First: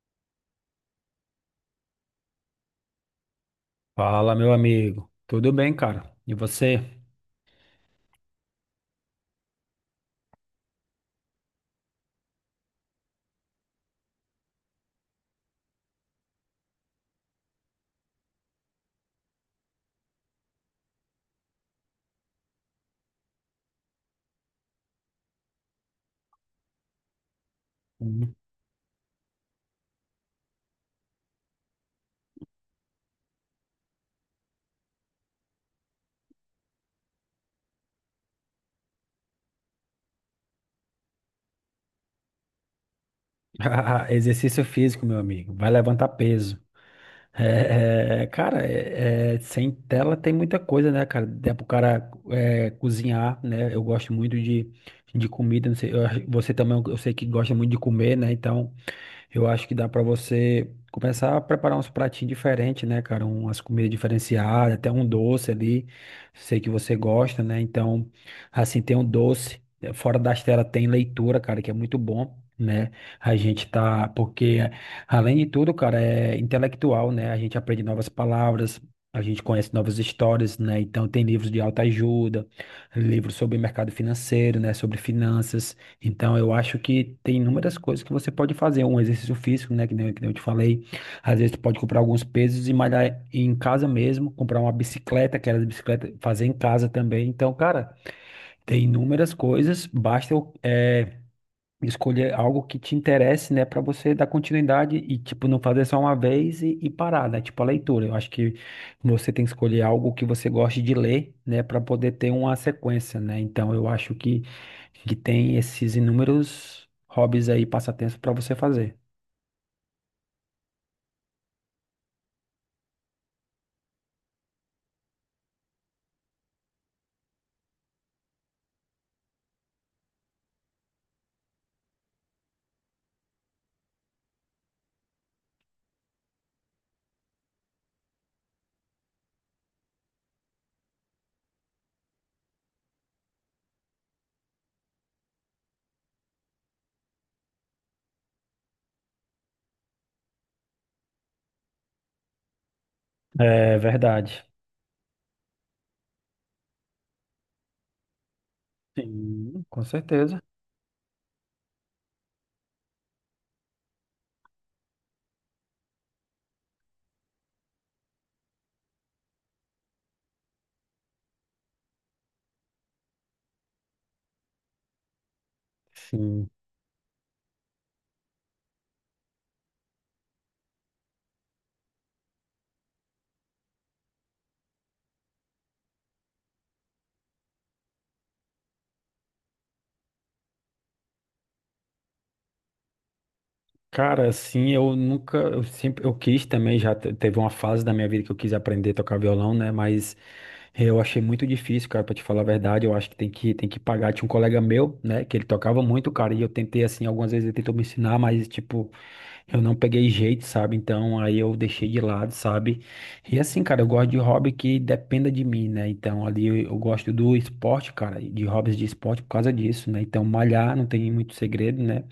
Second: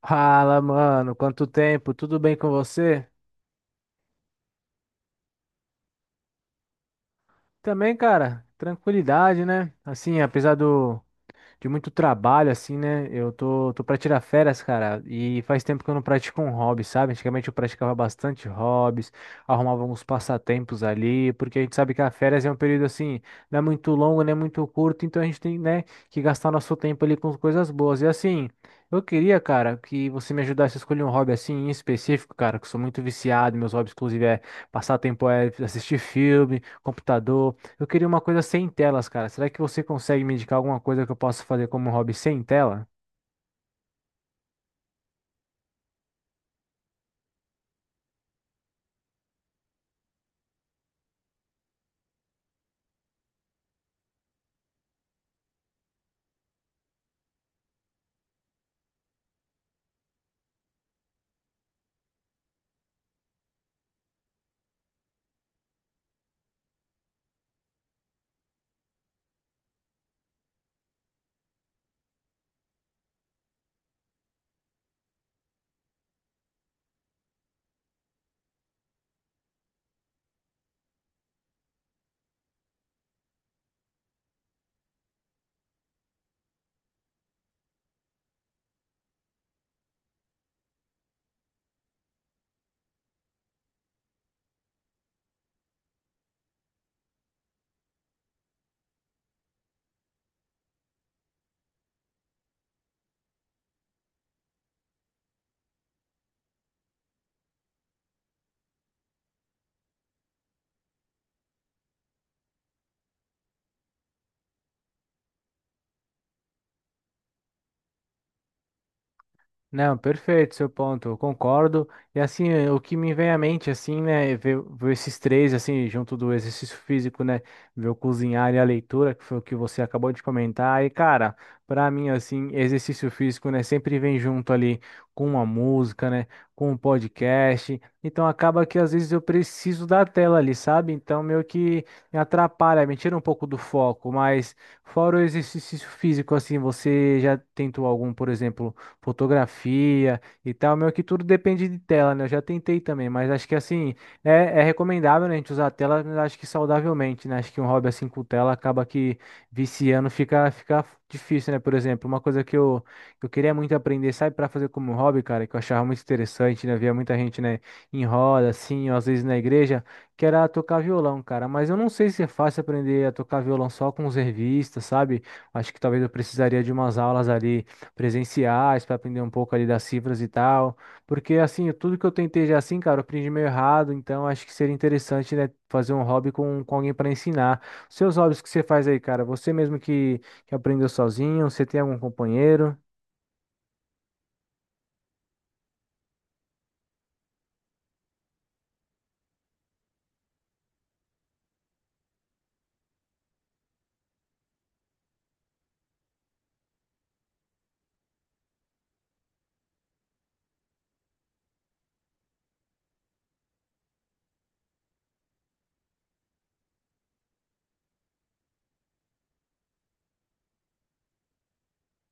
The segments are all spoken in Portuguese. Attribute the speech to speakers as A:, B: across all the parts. A: Fala, mano, quanto tempo? Tudo bem com você?
B: Fala, meu amigo. Tudo bem, cara? E você?
A: Também, cara, tranquilidade, né? Assim, apesar do, de muito trabalho, assim, né? Eu tô pra tirar férias, cara, e faz tempo que eu não pratico um hobby, sabe? Antigamente eu praticava bastante hobbies, arrumava uns passatempos ali, porque a gente sabe que a férias é um período assim, não é muito longo, nem muito curto, então a gente tem, né, que gastar nosso tempo ali com coisas boas. E
B: Hum.
A: assim, eu queria, cara, que você me ajudasse a escolher um hobby assim em específico, cara, que eu sou muito viciado, meus hobbies, inclusive, é passar tempo é assistir filme, computador. Eu queria uma coisa sem telas, cara. Será que você consegue me indicar alguma coisa que eu possa fazer como hobby sem tela?
B: Ah, exercício físico, meu amigo. Vai levantar peso. Cara, sem tela tem muita coisa, né, cara? Dá pro cara é, cozinhar, né? Eu gosto muito de comida. Não sei, você também, eu sei que gosta muito de comer, né? Então, eu acho que dá para você começar a preparar uns pratinhos diferentes, né, cara? Umas comidas diferenciadas, até um doce ali. Sei que você gosta, né? Então, assim, tem um doce. Fora das telas tem leitura, cara, que é muito bom, né? A gente tá. Porque, além de tudo, cara, é intelectual, né? A gente aprende novas palavras. A gente conhece novas histórias, né? Então, tem livros de autoajuda, livros sobre mercado financeiro, né? Sobre finanças. Então, eu acho que tem inúmeras coisas que você pode fazer. Um exercício físico, né? Que nem eu te falei. Às vezes, tu pode comprar alguns pesos e malhar em casa mesmo. Comprar uma bicicleta, aquelas bicicletas, fazer em casa também. Então, cara, tem inúmeras coisas. Basta eu escolher algo que te interesse, né, para você dar continuidade e, tipo, não fazer só uma vez e parar, né? Tipo, a leitura. Eu acho que você tem que escolher algo que você goste de ler, né, para poder ter uma sequência, né? Então, eu acho que tem esses inúmeros hobbies aí, passatempos para você fazer.
A: Não, perfeito, seu ponto, eu concordo. E assim, o que me vem à mente, assim, né, ver esses três, assim, junto do exercício físico, né, ver o cozinhar e a leitura, que foi o que você acabou de comentar. E, cara, pra mim, assim, exercício físico, né, sempre vem junto ali com uma música, né, com um podcast. Então, acaba que às vezes eu preciso da tela ali, sabe? Então, meio que me atrapalha, me tira um pouco do foco. Mas, fora o exercício físico, assim, você já tentou algum, por exemplo, fotografia e tal. Meio que tudo depende de tela, né? Eu já tentei também, mas acho que
B: É
A: assim,
B: verdade.
A: é recomendável, né, a gente usar a tela, mas acho que saudavelmente, né? Acho que um hobby assim com tela acaba que
B: Sim, com
A: viciando
B: certeza.
A: fica, fica difícil, né? Por exemplo, uma coisa que eu queria muito aprender, sabe, para fazer como hobby, cara, que eu achava muito interessante, né? Via muita gente, né, em roda, assim, ou às vezes na igreja, que era tocar violão, cara. Mas eu não sei se é fácil aprender a tocar violão só com os revistas, sabe? Acho que talvez eu
B: Sim.
A: precisaria de umas aulas ali presenciais para aprender um pouco ali das cifras e tal. Porque assim, tudo que eu tentei já assim, cara, eu aprendi meio errado, então acho que seria interessante, né, fazer um hobby com alguém para ensinar. Seus hobbies que você faz aí, cara, você mesmo que aprendeu sozinho, você tem algum companheiro?
B: Cara, assim, eu nunca, eu sempre, eu quis também, teve uma fase da minha vida que eu quis aprender a tocar violão, né? Mas eu achei muito difícil, cara, pra te falar a verdade, eu acho que tem que pagar. Tinha um colega meu, né, que ele tocava muito, cara, e eu tentei, assim, algumas vezes ele tentou me ensinar, mas, tipo, eu não peguei jeito, sabe? Então, aí eu deixei de lado, sabe? E assim, cara, eu gosto de hobby que dependa de mim, né? Então, ali eu gosto do esporte, cara, de hobbies de esporte por causa disso, né? Então, malhar não tem muito segredo, né?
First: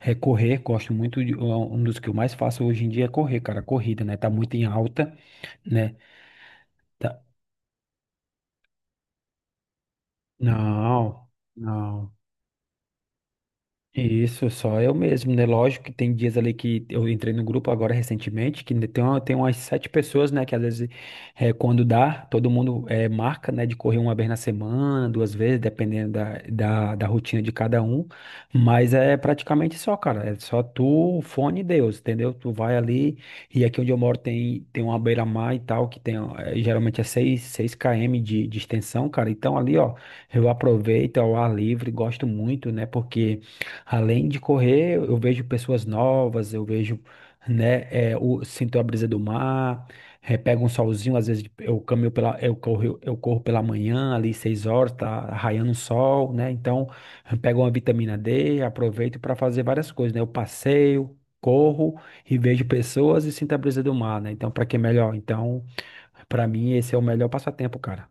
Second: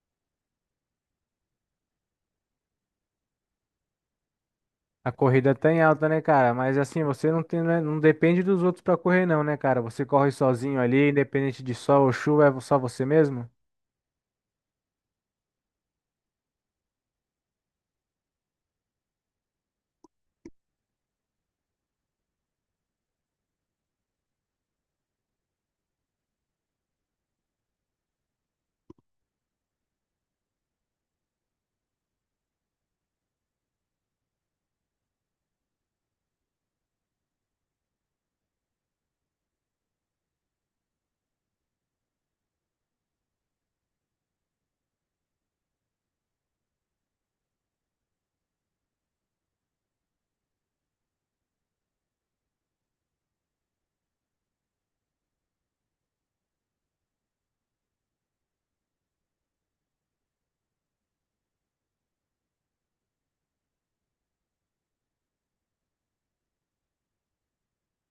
B: É correr, gosto muito de, é um dos que eu mais faço hoje em dia é correr, cara, corrida, né? Tá muito em
A: A
B: alta,
A: corrida tá em
B: né?
A: alta, né, cara? Mas assim,
B: Tá-
A: você não tem, né, não depende dos outros para correr não, né, cara? Você corre sozinho ali,
B: Não,
A: independente de sol ou
B: não.
A: chuva, é só você mesmo?
B: Isso, só eu mesmo, né? Lógico que tem dias ali que eu entrei no grupo agora recentemente, que tem, tem umas sete pessoas, né? Que às vezes, quando dá, todo mundo marca, né? De correr uma vez na semana, duas vezes, dependendo da rotina de cada um. Mas é praticamente só, cara. É só tu, o fone e Deus, entendeu? Tu vai ali, e aqui onde eu moro tem, tem uma beira-mar e tal, que tem, eh, geralmente é seis km de extensão, cara. Então ali, ó, eu aproveito ao ar livre, gosto muito, né? Porque. Além de correr, eu vejo pessoas novas, eu vejo, né, sinto a brisa do mar, é, pego um solzinho, às vezes eu caminho pela, eu corro pela manhã, ali 6 horas, tá raiando o sol, né, então eu pego uma vitamina D, aproveito para fazer várias coisas, né, eu passeio, corro e vejo pessoas e sinto a brisa do mar, né, então para que melhor? Então, para mim esse é o melhor passatempo, cara.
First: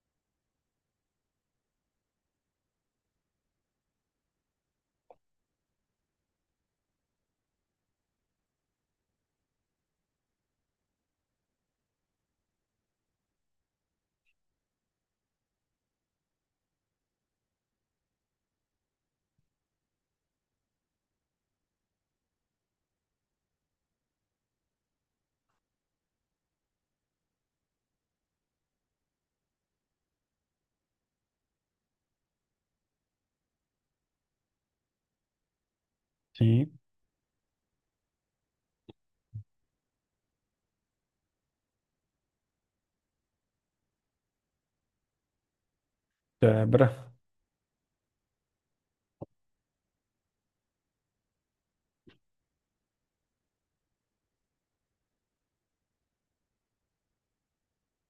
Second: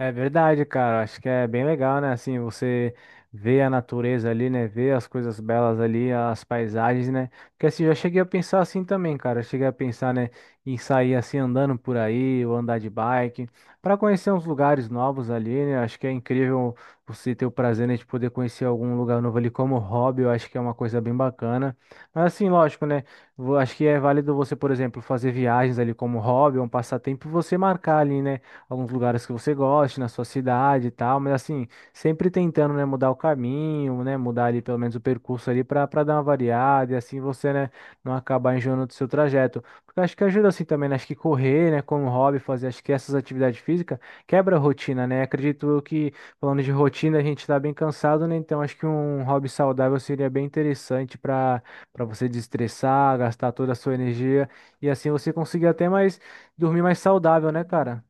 A: É verdade, cara. Acho que é bem legal, né? Assim, você vê a natureza ali, né? Vê as coisas belas ali, as paisagens, né? Porque assim, eu já cheguei a pensar assim também, cara. Eu cheguei a pensar, né, em sair assim andando por aí, ou andar de bike, para conhecer uns lugares novos ali, né? Acho que é incrível você ter o prazer, né, de poder conhecer algum lugar novo ali como hobby. Eu acho que é uma coisa bem bacana. Mas assim, lógico, né? Acho que é válido você, por exemplo, fazer viagens ali como hobby, um passatempo, e você marcar ali, né? Alguns lugares que você goste na sua cidade e tal, mas assim, sempre tentando, né, mudar o caminho, né, mudar ali pelo menos o percurso ali para dar uma
B: Sim,
A: variada e assim você, né, não acabar enjoando do seu trajeto. Porque eu acho que ajuda assim também, né, acho que correr, né, como hobby, fazer acho que essas atividades físicas quebra a rotina, né? Acredito eu que falando de
B: quebra.
A: rotina, a gente tá bem cansado, né? Então acho que um hobby saudável seria bem interessante para você desestressar, gastar toda a sua energia e assim você conseguir até mais dormir mais saudável, né, cara?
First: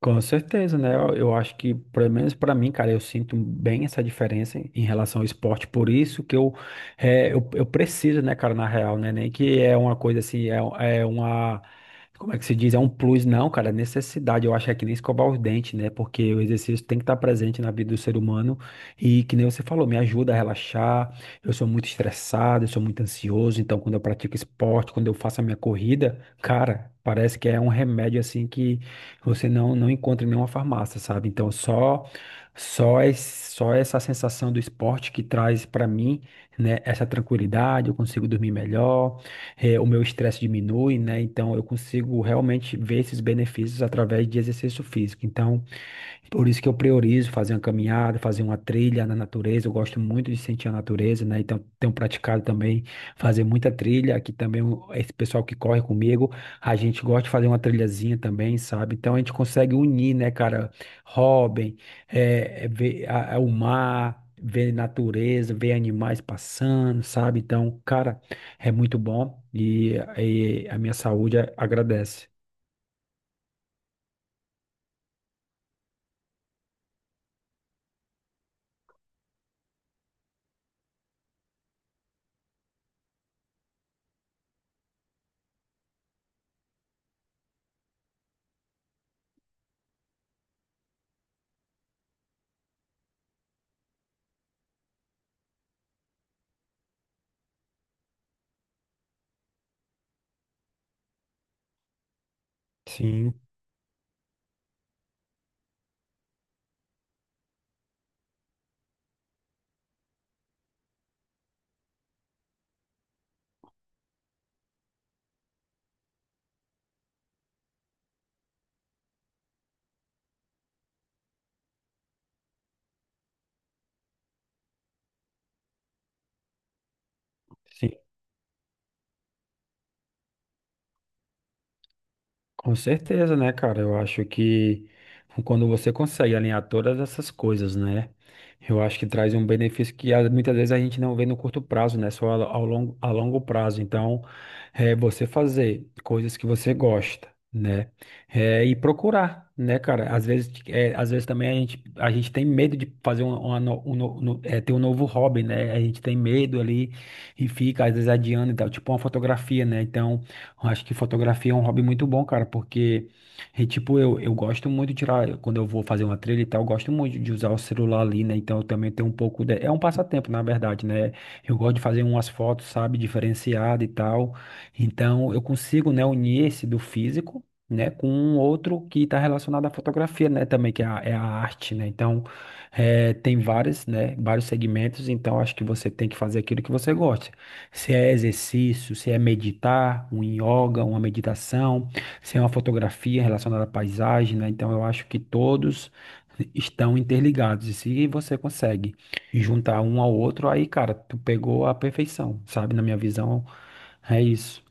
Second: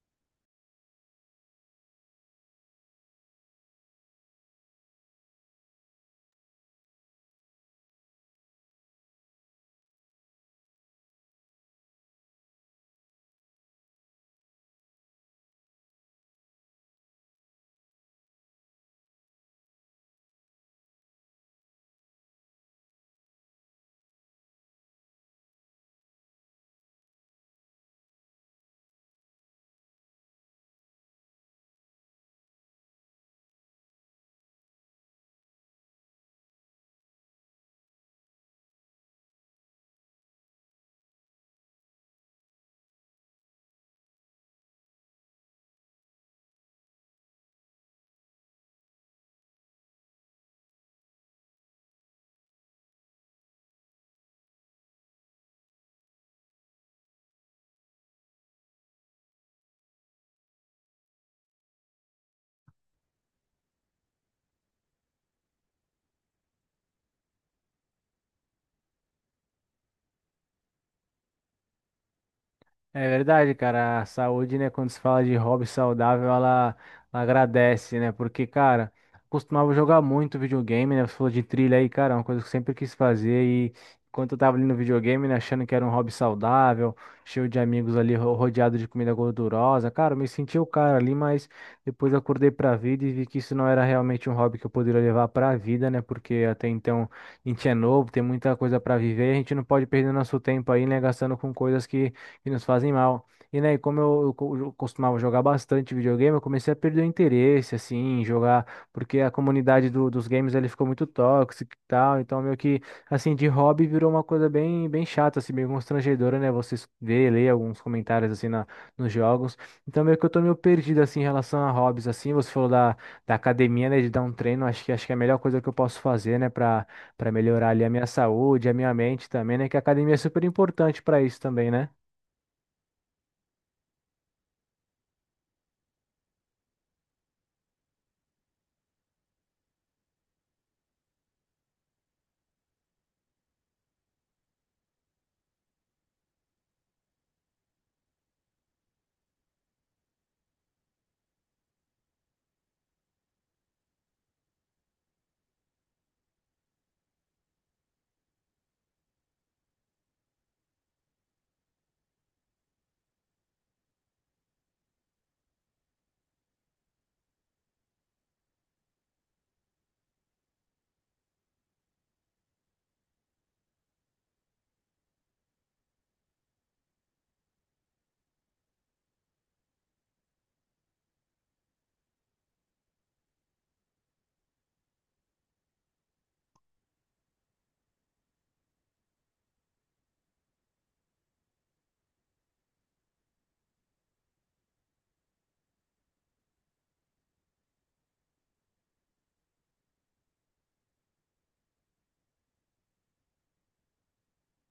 B: Com certeza, né? Eu acho que, pelo menos para mim, cara, eu sinto bem essa diferença em, em relação ao esporte. Por isso que eu, é, eu preciso, né, cara, na real, né? Nem que é uma coisa assim, é, é uma. Como é que se diz? É um plus, não, cara, é necessidade. Eu acho que é que nem escovar os dentes, né? Porque o exercício tem que estar presente na vida do ser humano. E que nem você falou, me ajuda a relaxar. Eu sou muito estressado, eu sou muito ansioso. Então, quando eu pratico esporte, quando eu faço a minha corrida, cara, parece que é um remédio assim que você não, não encontra em nenhuma farmácia, sabe? Então, só esse, só essa sensação do esporte que traz para mim, né, essa tranquilidade, eu consigo dormir melhor, eh, o meu estresse diminui, né? Então, eu consigo realmente ver esses benefícios através de exercício físico. Então, por isso que eu priorizo fazer uma caminhada, fazer uma trilha na natureza. Eu gosto muito de sentir a natureza, né? Então, tenho praticado também fazer muita trilha. Aqui também, esse pessoal que corre comigo, a gente gosta de fazer uma trilhazinha também, sabe? Então, a gente consegue unir, né, cara? Robin, é, é ver o mar, ver natureza, ver animais passando, sabe? Então, cara, é muito bom e a minha saúde agradece.
A: É verdade, cara. A saúde, né? Quando se fala de hobby saudável, ela agradece, né? Porque, cara, costumava jogar muito videogame, né? Você falou de trilha aí, cara, é uma coisa que eu sempre quis fazer. E enquanto eu tava ali no videogame, né, achando que era um hobby saudável, cheio de amigos ali, rodeado de comida gordurosa, cara, eu me senti o cara ali, mas depois acordei pra vida e vi que isso não era realmente um hobby que eu poderia levar pra vida, né? Porque até então a gente é novo, tem muita coisa pra viver, e a gente não pode perder nosso tempo aí, né? Gastando com coisas que nos fazem mal.
B: Sim,
A: E, né, como eu, eu costumava jogar bastante videogame, eu comecei a perder o interesse, assim, em jogar, porque a comunidade dos games, ele ficou muito tóxica e tal, então meio que, assim, de hobby virou uma coisa bem, bem chata, assim, meio constrangedora, né, você ver, ler alguns comentários, assim, na, nos jogos. Então meio que eu tô meio perdido, assim, em relação a hobbies, assim, você falou da, da academia, né, de dar um treino, acho que é a melhor coisa que eu posso fazer, né, pra, pra melhorar ali a
B: sim.
A: minha saúde, a minha mente também, né, que a academia é super importante pra isso também, né?
B: Com certeza, né, cara? Eu acho que quando você consegue alinhar todas essas coisas, né? Eu acho que traz um benefício que ah, muitas vezes a gente não vê no curto prazo, né? Só ao longo, a longo prazo. Então, é você fazer coisas que você gosta, né? É, e procurar, né, cara? Às vezes, é, às vezes também a gente tem medo de fazer um, uma no- um, no- no- é, ter um novo hobby, né? A gente tem medo ali e fica, às vezes, adiando e tal, tipo uma fotografia, né? Então. Eu acho que fotografia é um hobby muito bom, cara, porque, e, tipo, eu gosto muito de tirar, quando eu vou fazer uma trilha e tal, eu gosto muito de usar o celular ali, né? Então eu também tenho um pouco de... É um passatempo, na verdade, né? Eu gosto de fazer umas fotos, sabe, diferenciada e tal. Então eu consigo, né, unir esse do físico. Né, com um outro que está relacionado à fotografia, né, também, que é a arte, né, então, é, tem vários, né, vários segmentos, então acho que você tem que fazer aquilo que você gosta. Se é exercício, se é meditar, um yoga, uma meditação, se é uma fotografia relacionada à paisagem, né? Então eu acho que todos estão interligados. E se você consegue juntar um ao outro, aí, cara, tu pegou a perfeição, sabe? Na minha visão, é isso.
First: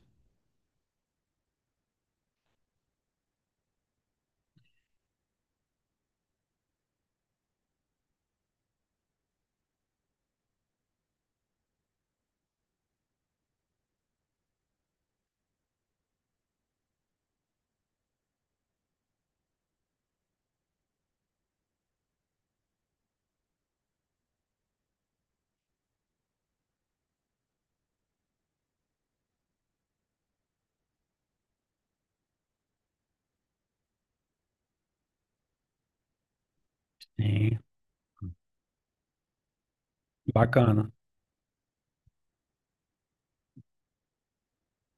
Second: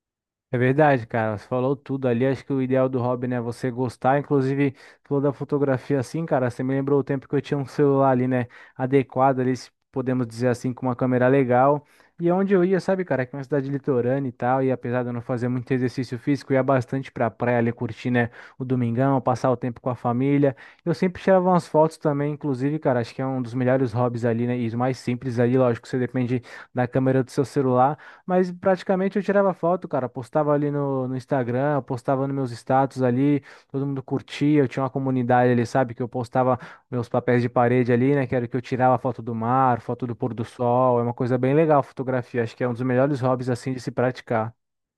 A: É verdade, cara. Você falou tudo ali. Acho que o ideal do hobby, né, é você gostar. Inclusive, falou da fotografia assim, cara. Você me lembrou o tempo que eu tinha um celular ali, né, adequado ali, se podemos dizer assim, com uma câmera legal. E é onde eu ia, sabe, cara, que é uma cidade litorânea e tal. E apesar de eu não fazer muito exercício físico, eu ia bastante pra praia ali curtir, né, o domingão, passar o tempo com a família. Eu sempre tirava umas fotos também, inclusive, cara. Acho que é um dos melhores hobbies ali, né, e os mais simples ali. Lógico, você depende da câmera do seu celular. Mas praticamente eu tirava foto, cara. Postava ali no Instagram, postava nos meus status ali, todo mundo curtia. Eu tinha uma comunidade ali, sabe? Que eu postava meus papéis de
B: É
A: parede ali, né? Que era que eu tirava foto do mar, foto do pôr do
B: bacana.
A: sol. É uma coisa bem legal a fotografia. Acho que é um dos melhores hobbies, assim, de se praticar.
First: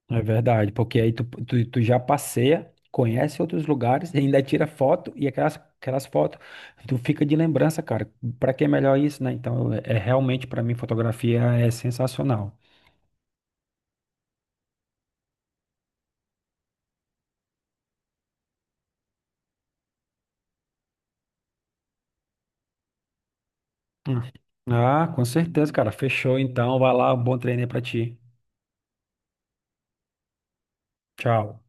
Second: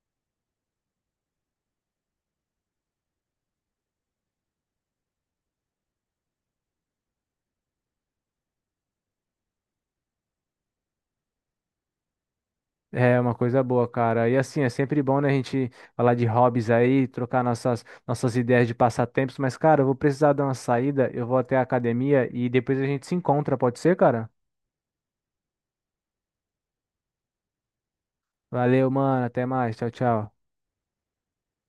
B: É verdade, porque aí tu já passeia, conhece outros lugares, e ainda tira foto e aquelas fotos tu fica de lembrança, cara. Pra que é melhor isso, né? Então, é, é realmente pra mim fotografia é sensacional.
A: É uma coisa boa, cara. E assim, é sempre bom, né, a gente falar de hobbies aí, trocar nossas, nossas ideias de passatempos. Mas, cara, eu vou precisar dar uma saída. Eu vou até a academia e depois a gente se encontra, pode ser,
B: Hum.
A: cara?
B: Ah, com certeza, cara. Fechou então. Vai lá, um bom treino aí pra ti.
A: Valeu, mano. Até mais. Tchau, tchau.
B: Tchau.